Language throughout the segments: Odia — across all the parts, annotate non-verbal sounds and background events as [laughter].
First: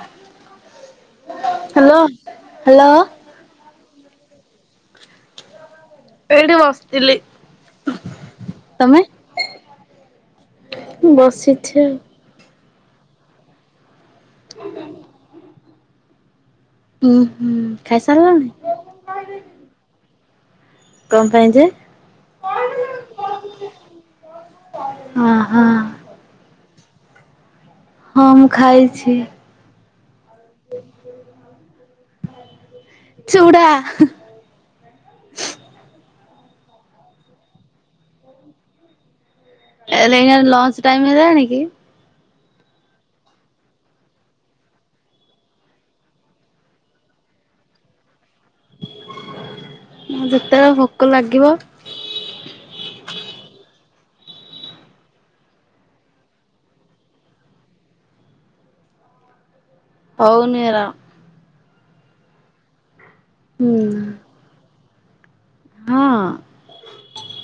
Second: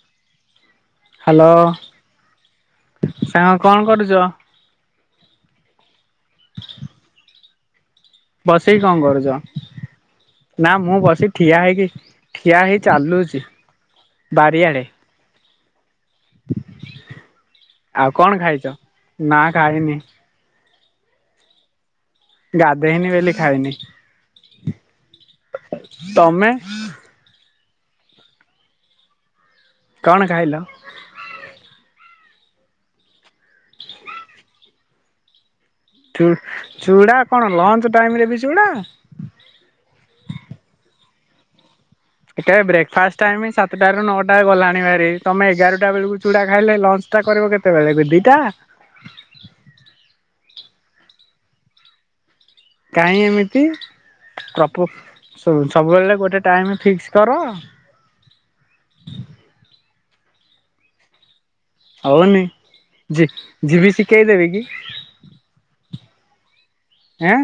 [inaudible] Hello hello hello. [inaudible] ସାଙ୍ଗ କଣ କରୁଛ। [inaudible] ଏଇଠି ବସିଥିଲି। ବସିକି କଣ ତମେ କରୁଛ ନା ମୁଁ ବସିି ଠିଆ ବସିଛି ହେଇକି ଆଉ ଠିଆ ହେଇ ଚାଲୁଛି। ବାରିଆଡେ। ଉଁ ହୁଁ [inaudible] ଆଉ କଣ ଖାଇସାରିଲଣି? ଖାଇଛ ନା ଖାଇନି। କଣ ପାଇଁ ଯେ ଗାଧେଇନି ବୋଲି ଖାଇନି ଓହୋ ତମେ ହ ଖାଇଛି। କଣ କହିଲ ଚୁଡ଼ା ଚୁଡ଼ା କଣ ଲଞ୍ଚ ଟାଇମ ରେ ବି ଚୁଡ଼ା ଲଞ୍ଚ ଟାଇମ ହେଲାଣି କି? ଏଟା ବ୍ରେକ୍ଫାଷ୍ଟ ଟାଇମ ସାତଟାରୁ ନଅଟା ଗଲାଣି ଭାରି ତମେ ଏଗାରଟା ବେଳକୁ ଚୁଡା ଖାଇଲେ ଲଞ୍ଚ ଟା କରିବ କେତେବେଳେ ଦିଟା ଯେତେବେଳେ ଭୋକ ଲାଗିବ। କାହିଁ ଏମିତି ସବୁବେଳେ ଗୋଟେ ଟାଇମ ଫିକ୍ସ କର ହଉନରା। ହଉନି। ଜ ଜ ବି ସି କେହି ଦେବେ କି? ହଁ। ଆଁ।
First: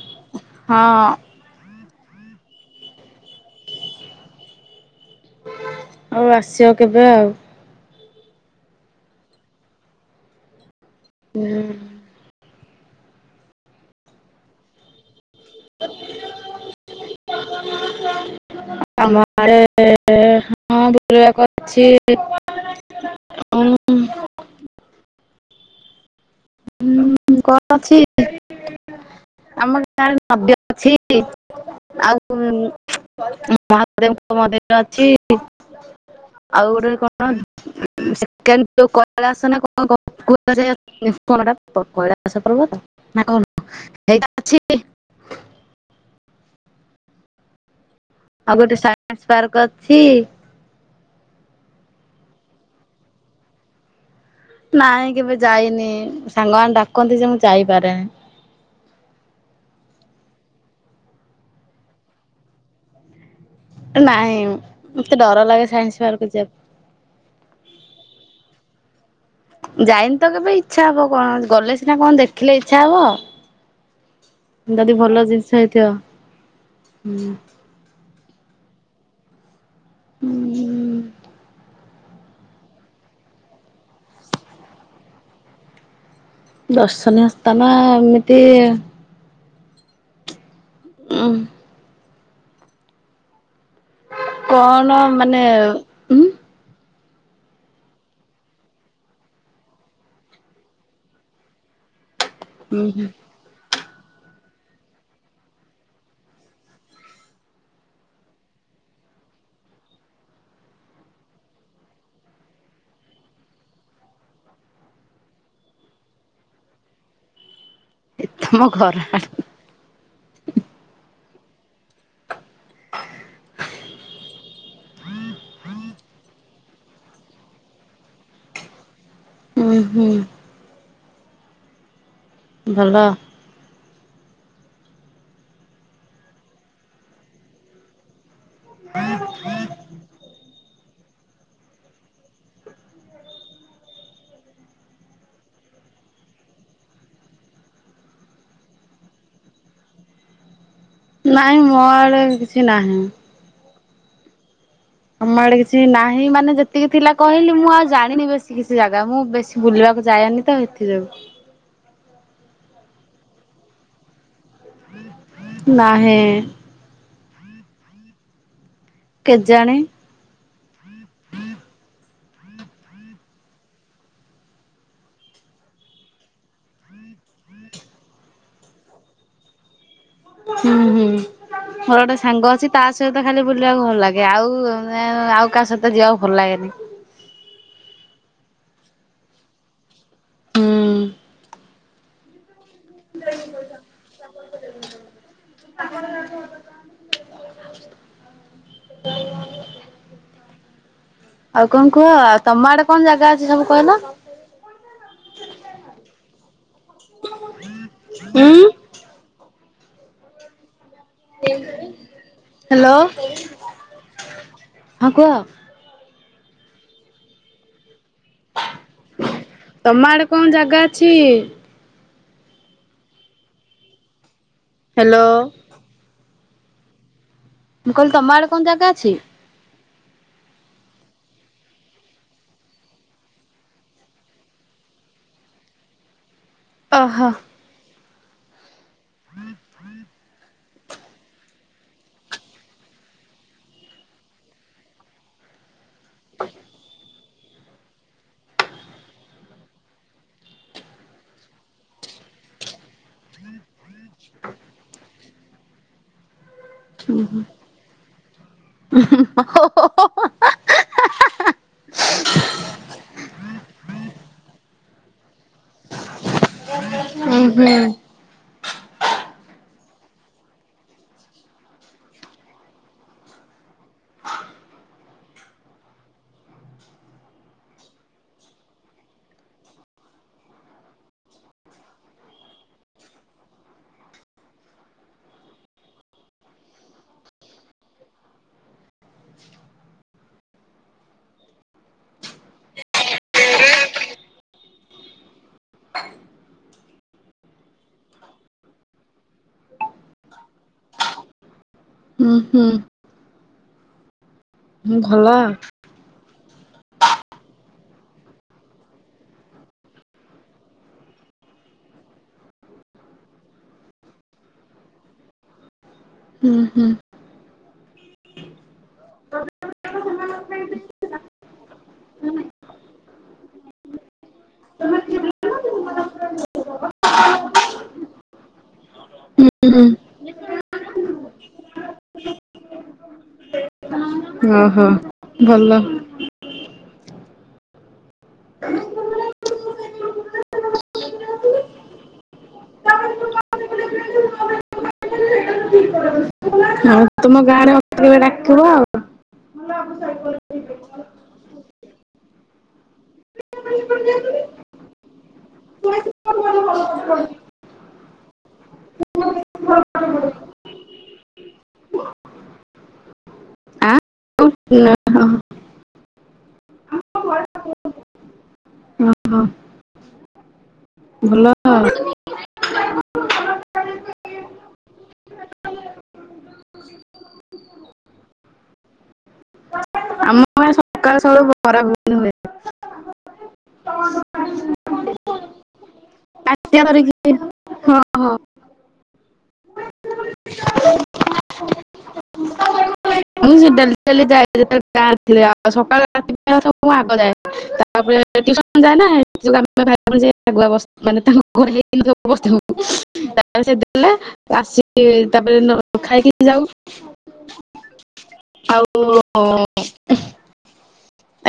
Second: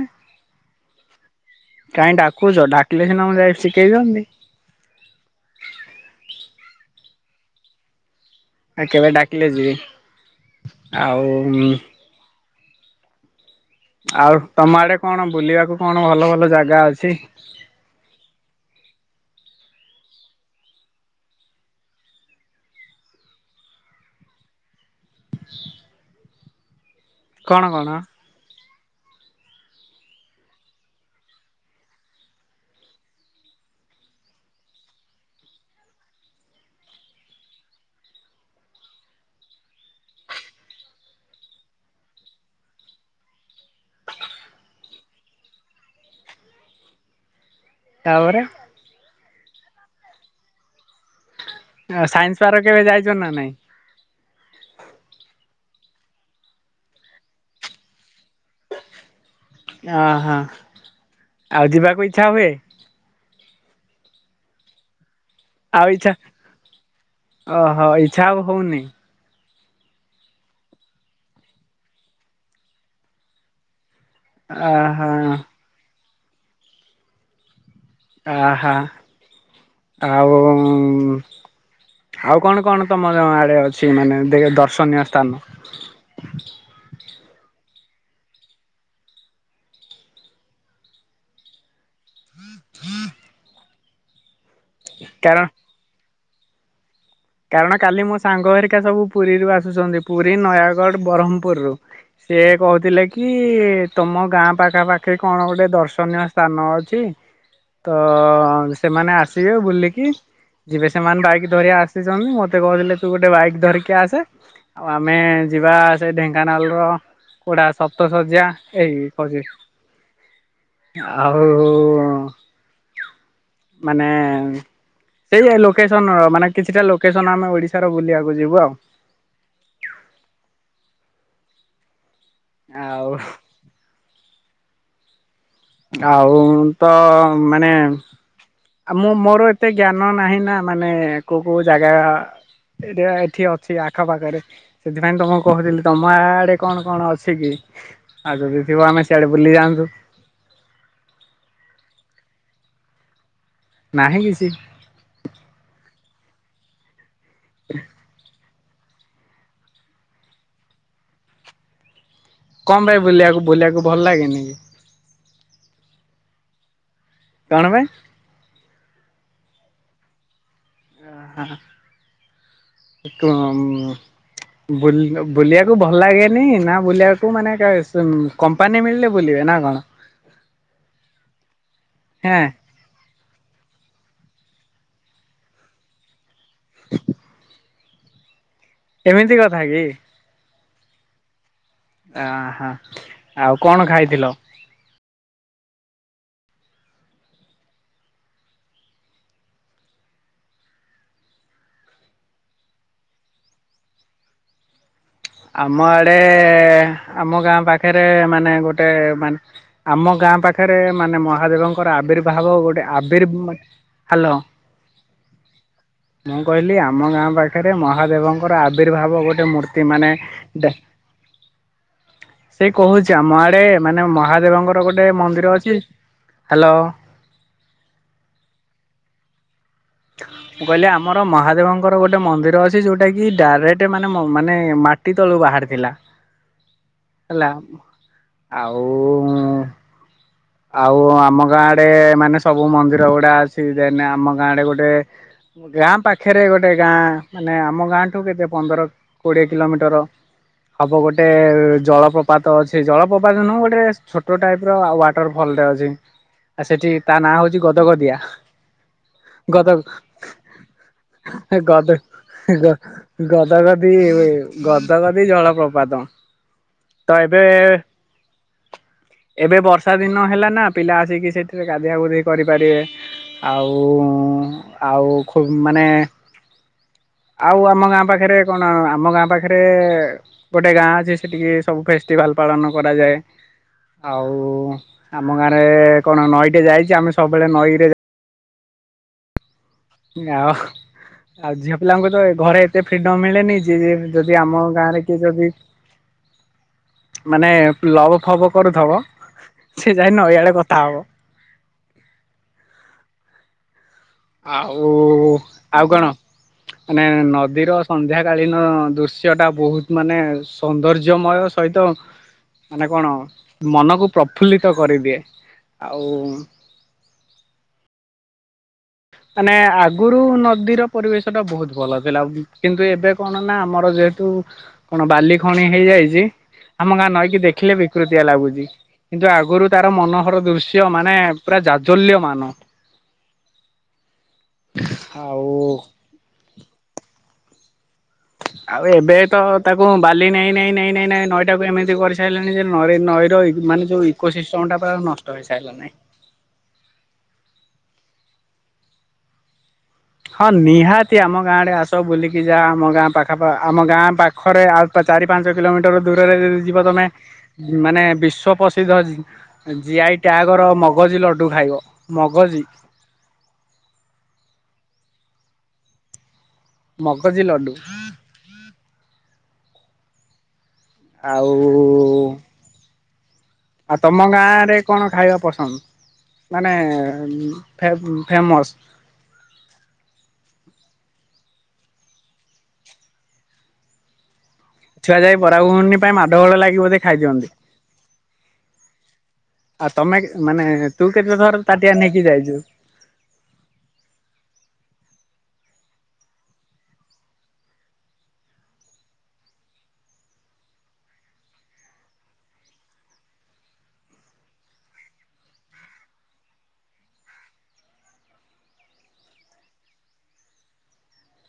ହଁ। କାଇହିଁ ଡାକୁଛ ଡାକିଲେ ସିନା ମୁ ଯାଇ ଶିଖେଇ ଦିଅନ୍ତି। ଆଉ ଆସିବ କେବେ ଆଉ ଆଉ କେବେ ଡାକିଲେ ଯିବି। ଆଉ ହୁଁ। ଆଉ ତମ ଆଡେ କଣ ବୁଲିବାକୁ କଣ ଭଲ ଭଲ ଜାଗା ଅଛି। ସେ [unintelligible] ଆମ ହଁ ବୁଲିବାକୁ ଅଛି [unintelligible] [inaudible] ହୁଁ କଣ ଅଛି [unintelligible] ଆମ ଗାଁରେ ନଦ୍ୟ ଅଛି ଆଉ ମହାଦେବଙ୍କ ମନ୍ଦିର ଅଛି ଆଉ ଗୋଟେ କଣ ତାପରେ ଆଗୋ ଟ୍ରାନ୍ସପାର୍କ ଅଛି। [unintelligible] ନାଇଁ କେବେ ଯାଇନି ସାଙ୍ଗ ମାନେ ଡାକନ୍ତି ଯେ ମୁଁ ଯାଇପାରେନି। ଅହୋ ଆଉ ଯିବାକୁ ଇଚ୍ଛା ହୁଏ। ନାଇଁ। ଡର ଲାଗେ ସାଇନ୍ସ ପାର୍କ ଯିବାକୁ [unintelligible] ଯାଇନି ତ କେବେ ଇଚ୍ଛା ହବ କଣ ଗଲେ ସିନା କଣ ଦେଖିଲେ ଇଚ୍ଛା ହବ। ଯଦି ଓହୋ ଭଲ ଜିନିଷ ହେଇଥିବ। ହୁଁ [unintelligible] ଅହ। ଆଉ ଆଉ କଣ କଣ ତମ ଆଡେ ଅଛି ମାନେ ଦେ ଦର୍ଶନୀୟ ସ୍ଥାନ। [unintelligible] ଓ [unintelligible] ହ [unintelligible] କଣ ମାନେ ହଁ କାରଣ କାଲି ମୋ ସାଙ୍ଗ ହେରିକା ସବୁ ପୁରୀରୁ ଆସୁଛନ୍ତି ପୁରୀ ନୟାଗଡ ବ ସେି ହୁଁ କହୁଥିଲେ ହୁଁ କି ତମ ଗାଁ ପାଖାପାଖି କଣ ଗୋଟେ ଦର୍ଶନୀୟ ସ୍ଥାନ ଅଛି ତ ସେମାନେ ଆସିବେ ବୁଲିକି ମତେ କହୁଥିଲେ ତୁ ଗୋଟେ ବାଇକ ଗଡା ସପ୍ତ ଶଯ୍ୟା ତମ ଏଇ ଘର ଆଡେ କଛି ଆଉ ମାନେ ସେଇ ଲୋକେସନ ର ମାନେ କିଛିଟା ଲୋକେସନ ଆମେ ଓଡିଶାର ବୁଲିବାକୁ ଯିବୁ ଆଉ ହୁଁ ହୁଁ ଭଲ ଆଉ। ଆଉ ତ ମାନେ ଆଉ ମୁଁ ମୋର ଏତେ ଜ୍ଞାନ ନାହିଁ ନା ମାନେ କୋଉ କୋଉ ଜାଗା ଏଠି ଅଛି ଆଖ ନହିଁ ମୋ ଆଡେ କିଛି ନାହି। ନାହିଁ କିଛି ଆମ ଆଡେ କିଛି ନାହିଁ। ମାନେ ଯେତିକି ଥିଲା କହିଲି ମୁଁ ଆଉ ଜାଣିନି ବେଶି। କି କିଛି ଜାଗା। ମୁଁ ବେଶୀ ବୁଲିବାକୁ ଯାଏନି ତ ଏଥି ଯୋଗୁ। କମ ପାଇଁ ବୁଲିବାକୁ ବୁଲିବାକୁ ଭଲ ଲାଗେନି କି। ନାହିଁ। କଣ ପାଇଁ। କେଜାଣି। [unintelligible] ବୁଲିବାକୁ ଭଲ ଲାଗେନି ନା ବୁଲିବାକୁ ମାନେ କମ୍ପାନୀ ମିଳିଲେ ବୁଲିବେ ନା କଣ। ହୁଁ ହୁଁ। ମୋର ଗୋଟେ ହେଁ ସାଙ୍ଗ ଅଛି ତା ସହିତ ଖାଲି ବୁଲିବାକୁ ଭଲ ଲାଗେ। ଆଉ ଆଉ କାହା ସହିତ ଯିବାକୁ ଭଲ ଲାଗେନି। ଏମିତି କଥା କି। ହୁଁ। ଅ ହ। ଆଉ କଣ ଖାଇଥିଲ। ଆଉ କଣ କୁହ। ଆଉ ତମ ଆଡେ କଣ ଜାଗା ଅଛି ସବୁ କହିଲ। ଆମ ଆଡେ। ଆମ ଗାଁ ପାଖରେ ଉଁ ମାନେ ଗୋଟେ ମାନେ ଆମ ଗାଁ ପାଖରେ ଗୋଟେ ମାନେ ମହାଦେବଙ୍କର ଆବିର୍ଭାବ ଗୋଟେ ହ୍ୟାଲୋ ଆବିର୍ ହାଲୋ। ହଁ କୁହ। ମୁଁ କହିଲି ଆମ ଗାଁ ପାଖରେ ମ ମହାଦେବଙ୍କର ଆବିରର୍ଭାବ ଗୋଟେ ମୂର୍ତ୍ତି ତମ ମାନେ ଆଡେ କଣ ଜାଗା ଅଛି? ସେ କହୁଛି ଆମ ଆଡେ ମାନେ ମହାଦେବଙ୍କ ହାଦେବଙ୍କର ଗୋଟେ ହ୍ୟାଲୋ ମନ୍ଦିର ଅଛି ହ୍ୟାଲୋ। ମୁଁ କହିଲି ତମ ଆଡେ କଣ ଜାଗା ଅଛି? ମୁଁ କହିଲି ଆମର ମହାଦେବଙ୍କର ଗୋଟେ ମନ୍ଦିର ଅଛି। ଯୋଉଟା କି ଡାଇରେକ୍ଟ ମାନେ ମାନେ ମାଟି ତଳୁ ବାହାରିଥିଲା। ଓହୋ। ହେଲା। ଆଉ। ଆଉ ଆମ ଗାଁଡେ ମାନେ ସବୁ ମନ୍ଦିର ଗୁଡା ଅଛି। ଦେନ ଆମ ଗାଁ ଆଡେ ଗୋଟେ ଟେ ଗ୍ରାମ ପାଖରେ ଗୋଟେ ଗାଁ ମାନେ ଆମ ଗାଁଠୁ କେତେ ପନ୍ଦର କୋଡିଏ କିଲୋମିଟର ହବ ଗୋଟେ ଜଳପ୍ରପାତ ଅଛି। ଜଳପ୍ରପାତ ନୁହଁ ଗୋଟେ ଛୋଟ ଟାଇପ୍ ର ୱାଟର ଫଲ ଅ [unintelligible] ଆ ସେଠି ତା ନାଁ ହଉଛି ଗଦଗଦିଆ। ଉଁ ହୁଁ ହୁଁ ଗଦ ଗଦ ଗଦଗଦି ଗ ଗଦଗଦି ଜଳ ପ୍ରପାତ। ତ ଏବେ ହୁଁ। ଭଲ। ଏବେ ବର୍ଷା ଦିନ ହେଲା ନା ପିଲା ଆସିକି ସେଠରେ ଗାଧିଆଗୁଧି କରିପାରିବେ ଆଉ ଆଉ ଖୁବ ମାନେ ଆଉ ଆମ ଗାଁ ପାଖରେ କଣ ଆମ ଗାଁ ପାଖରେ ଗୋଟେ ଗାଁ ଅଛି ସେଠିକି ସବୁ ଫେଷ୍ଟିଭାଲ ପାଳନ କରାଯାଏ ଆଉ ଆମ ଗାଁରେ କଣ ନଈଟେ ଯାଇଛି ଆମେ ସବୁବେଳେ ନଈରେ ଆଉ ଆଉ ଝିଅ ପିଲାଙ୍କୁ ତ ଘରେ ଏତେ ଫ୍ରିଡମ ମିଳେନି ଯଏ ଯଦି ଆମ ଗାଁରେ କିଏ ଯଦି ମାନେ ଲଭ ଫବ କରୁଥବ ସେ ଯାଇ ନ ଏଆଡେ କଥା ହବ। ହୁ ହୁ। ଆଉ ଆଉ କଣ ମାନେ ନଦୀର ସନ୍ଧ୍ୟା କାଳୀନ ଦୃଶ୍ୟ ଟା ବହୁତ ମାନେ ସୌନ୍ଦର୍ଯ୍ୟମୟ ସହିତ ମାନେ କଣ ମନକୁ ପ୍ରଫୁଲ୍ଲିତ କରିଦିଏ। ଆଉ। ହୁଁ ହୁଁ। [inaudible] ମାନେ ଆଗରୁ ଆରୁ ନଦୀର ପରିବେଶ ଟା ବହୁତ ଭଲ ଥିଲା କିନ୍ତୁ ଏବେ କଣ ନା ଆମର ଯେହେତୁ କଣ ବାଲି ଖଣି ହେଇଯାଇଛି ଆମ ଗାଁ ନଈକି ଦେଖିଲେ ବିକୃତିଆ ଲାଗୁଛି। କିନ୍ତୁ ଆଗରୁ ହୁଁ ତାର ମନୋହର ଦୃଶ୍ୟ କ ମାନେ ପୁରା ଜାଜଲ୍ୟ ମାନ। ଓହୋ ଆଉ ଭଲ। ଆଉ ଏବେ ତ ତାକୁ ବାଲି ନାଇଁ ନାଇଁ ନାଇଁ ନାଇଁ ନାଇଁ ନଈଟାକୁ ଏମିତି କରିସାରିଲାଣି ଯେ ନଈ ନଈର ମାନେ ଯୋଉ ଇକୋ ସିଷ୍ଟମଟା ପୁରା ନଷ୍ଟ ହେଇସାଇଲାନାଇ। ହଁ ତମ ଗାଁରେ କେବେ ଡାକିବ ଆଉ। ହଁ ନିହାତି ଆମ ଗାଁର ଆଡେ ଆସ ବୁଲିକି ଯାହା ଆମ ଗାଁ ପାଖ ଆମ ଗାଁ ପାଖରେ ଆଉ ଚାରି ପାଞ୍ଚ କିଲୋମିଟର ଦୂରରେ ଯଦି ଯିବ ତମେ ମାନେ ବିଶ୍ଵ ପ୍ରସିଦ୍ଧ ଜିଆଇ ଟ୍ୟାଗର ମଗଜି ଲଡୁ ଖାଇବ ମଗଜି ନା ହଁ। ମଗଜି ଲଡୁ। ଆଉ ଆଉ ତମ ଗାଁରେ କଣ ଖାଇବା ପସନ୍ଦ ମାନେ ଫେ-ଫେମସ? ସକାଳ ସବୁ ବରା ଭୁବୁନି ହୁଏ। ଛୁଆ ଯାଇ ବରା ଘୁଗୁନି ପାଇଁ ମାଡ ଗୋଳ ଲାଗି ତାଟିଆ ବୋଧେ ଖାଇ ଧରିକି ଦିଅନ୍ତି। ହଁ ହଁ ଆଉ ତମେ ମାନେ ତୁ କେତେ ଥର ତାଟିଆ ନେଇକି ଯାଇଛୁ? ମୁଁ ଡେଲି ଡେଲି ଯାଏ ଯେତେବେଳେ ଗାଁରେ ଥିଲେ ବାପା ସକାଳୁ [unintelligible] ଆଗ ଯାଏ ତାପରେ ଟିଉସନ୍ ଯାଏ ନା [unintelligible] ଆମେ ଭାଇ ଭଉଣୀ ଯାଇ ଆଗୁଆ ବସି ତାଙ୍କ ଘରେ ହେଇନଥିବ ବସିଥିବୁ [unintelligible] ଆସିକି ତାପରେ ଖାଇକି ଯାଉ। ଆଉ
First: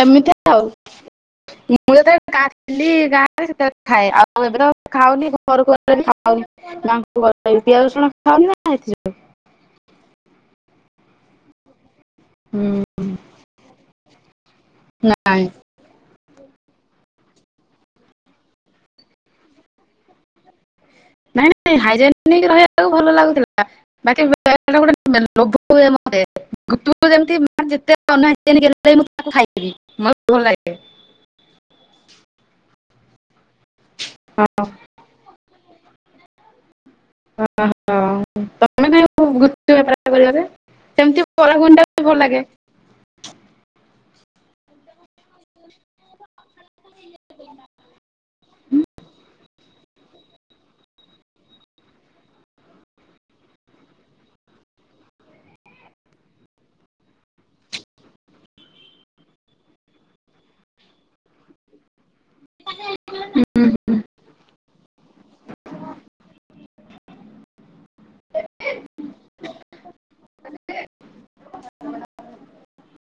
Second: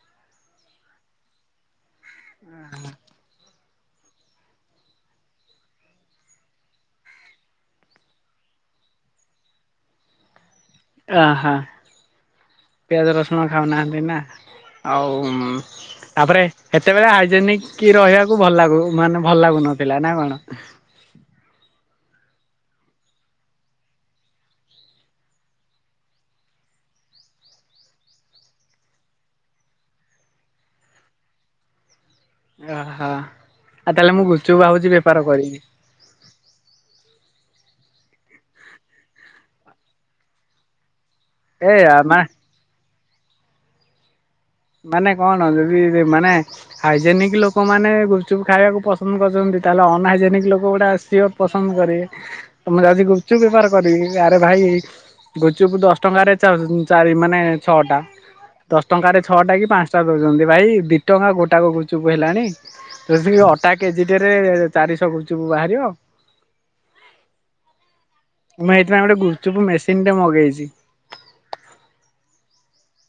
ଏମିତି ଆଉ ମୁଁ [unintelligible] ଗାଁରେ ସେତେ ଖାଏ ଆଉ ଏବେ ତ ଖାଉନି ଘରକୁ [unintelligible] ଖାଉନି [unintelligible] ପିଆଜ ରସୁଣ ଖାଉନି ନା ଏଥି ଆହାଁ ପିଆଜ ରସୁଣ ଖାଉନାହାନ୍ତି ନା। ଆଉ ଉଁ ନାଇଁ ତାପରେ ସେତେବେଳେ ହାଇଜେନିକ କି ରହିଆକୁ ଭଲ ଲାଗୁ ମାନେ ଭଲ ଲାଗୁନଥିଲା ନା କଣ? ନାଇଁ ନାଇଁ ହାଇଜେନିକ ରହିବାକୁ ଭଲ ଲାଗୁଥିଲା ବାକି ଗୋଟେ [unintelligible] ଲୋଭ ହୁଏ ମତେ ଯେମତି [unintelligible] ଖାଇବି ମତେ ଭଲ ଲାଗେ। ଓହୋ ଆଉ ତାହେଲେ ମୁଁ ଗୁପଚୁପ ଭାବୁଛି ବେପାର କରିବି। ହଁ ହଁ। [unintelligible] ସେମତି [unintelligible] ଟା ବି ଏ ଭଲ ମା ଲାଗେ। ମାନେ କଣ ଯଦି ମାନେ ହାଇଜେନିକ ଲୋ ଲୋକମାନେ ଗୁପଚୁପ୍ ଖାଇବାକୁ ପସନ୍ଦ କରୁଛନ୍ତି ତାହେଲେ ଅନହାଇଜେନିକ ଲୋକ ଗୁଡା ସିଓର ପସନ୍ଦ କରିବେ ତ ମୁଁ ଯାଉଚି ଗୁପଚୁପ ବେପାର କରିବି ଆରେ ଭାଇ ଗୁପଚୁପ୍ ଦଶ ଟଙ୍କାରେ ଚା-ଚାରି ମାନେ ଛଅଟା ଦଶ ଟଙ୍କାରେ ଛଅଟା କି ପାଞ୍ଚଟା ଦଉଛନ୍ତି। ଭାଇ ଦି ଟଙ୍କା ଗୋଟାକ ଗୁପଚୁପ ହେଲାଣି ଯୋଉଠିକି ହୁଁ ଅଟା କେଜି ଟେରେ ଚାରିଶହ ଗୁପଚୁପ ବାହାରିବ। ମୁଁ ଏଇଥିପାଇଁ ଗୋଟେ ଗୁପଚୁପ ମେସିନଟେ ମଗେଇଚି।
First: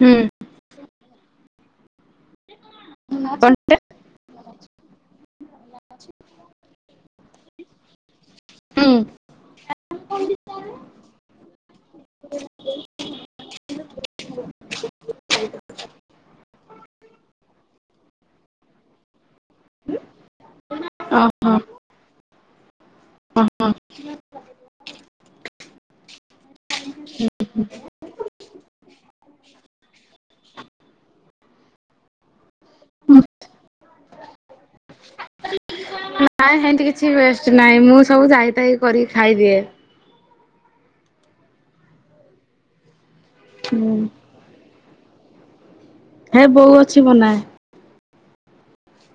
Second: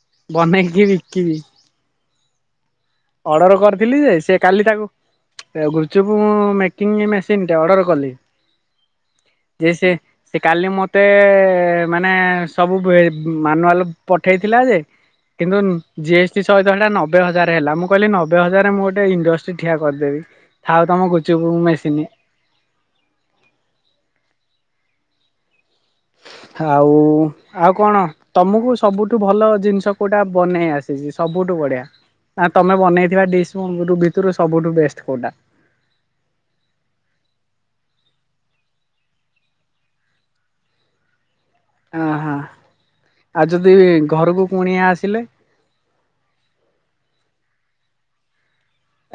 ହୁଁ ବନେଇକି ବି କିବି ଅର୍ଡର କଣଟେ? କରିଥିଲି ଯେ ସେ କାଲି ତାକୁ ଗୁପଚୁପ ଉଁ ମେକିଂ ମେସିନଟେ ଅର୍ଡ଼ର କଲି। ହୁଁ ଯେ ସେ ସେ କାଲି ମତେ ମାନେ ସବୁ ବେ ମାନୁଆଲ ପଠେଇଥିଲା ଯେ କିନ୍ତୁ ଜି ଏସ୍ ଟି ସହିତ ସେଟା ନବେ ହଜାର ହେଲା ମୁଁ କହିଲି ନବେ ହଜାରରେ ମୁଁ ଗୋଟେ ଇଣ୍ଡଷ୍ଟି ଠିଆ କରିଦେବି। ଥାଉ ତମ ଗୁଚୁପ ଓହୋ ମେସିନି। [unintelligible] ଆଉ ଆଉ କଣ ତମକୁ ସବୁଠୁ ଭଲ ଜିନିଷ କୋଉଟା ବନେଇ ଆସିଛି ସବୁଠୁ ବଢିଆ ନା ତମେ ବନେଇଥିବା ଡିସ୍ ଭିତରୁ ସବୁଠୁ ବେଷ୍ଟ କୋଉଟା ନାଇଁ ସେମତି କିଛି ବେଷ୍ଟ ନାଇଁ ମୁଁ ସବୁ ଯାଇଥ କରି ଖାଇଦିଏ ଓ ହୋ। ଆଉ ଯଦି ହୁଁ ଘରକୁ ପୁଣିଆ ଆସ। ସିଲ। ହେ ବୋଉ ଅଛି ମନାେ।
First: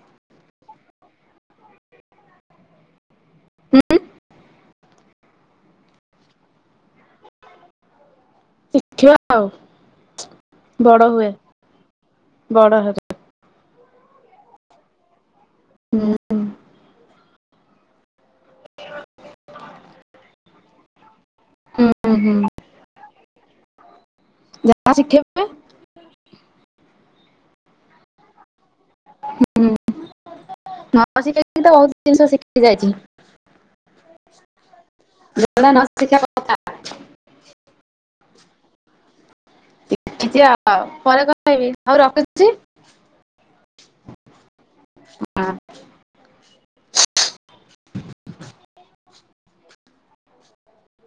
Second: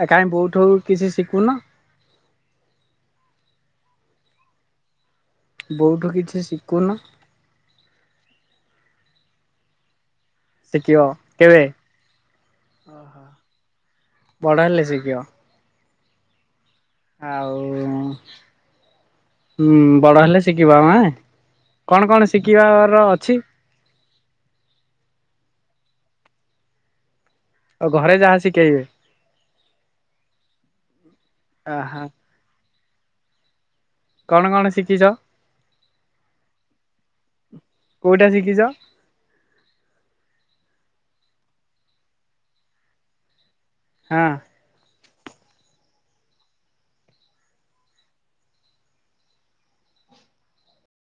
ଏା ବୋଉଠୁ କିଛି ଶିଖୁନ। ବୋଉଠୁ କିଛି ଶିଖୁନ। ଶିଖିବା ଆଉ ଶିଖିବ ବଡ ହୁଏ କେବେ? ବଡ ହ ବଡ଼ ହେଲେ ଶିକିିବା। ଆଉ ବଡ ହେଲେ ଶିଖିବା ଆଁ କଣ ହୁଁ କଣ ହୁଁ ଶିଖିବାର ଅଛି। ଯାହା ଶିଖିବା। ଆଉ ଘରେ ଯାହା ଶିଖେଇବେ ନ ଶିଖେଇକି ତ ବହୁତ ଆହା ଜିନିଷ ଶିଖି ଯାଇଛି। କଣ କଣ ଶି ଜ କ କିଛି କୋଉଟା ଶିଖିଛ ପରେ କଣେଇବି ଆଉ ରଖିଛି। ହଁ। ହଁ।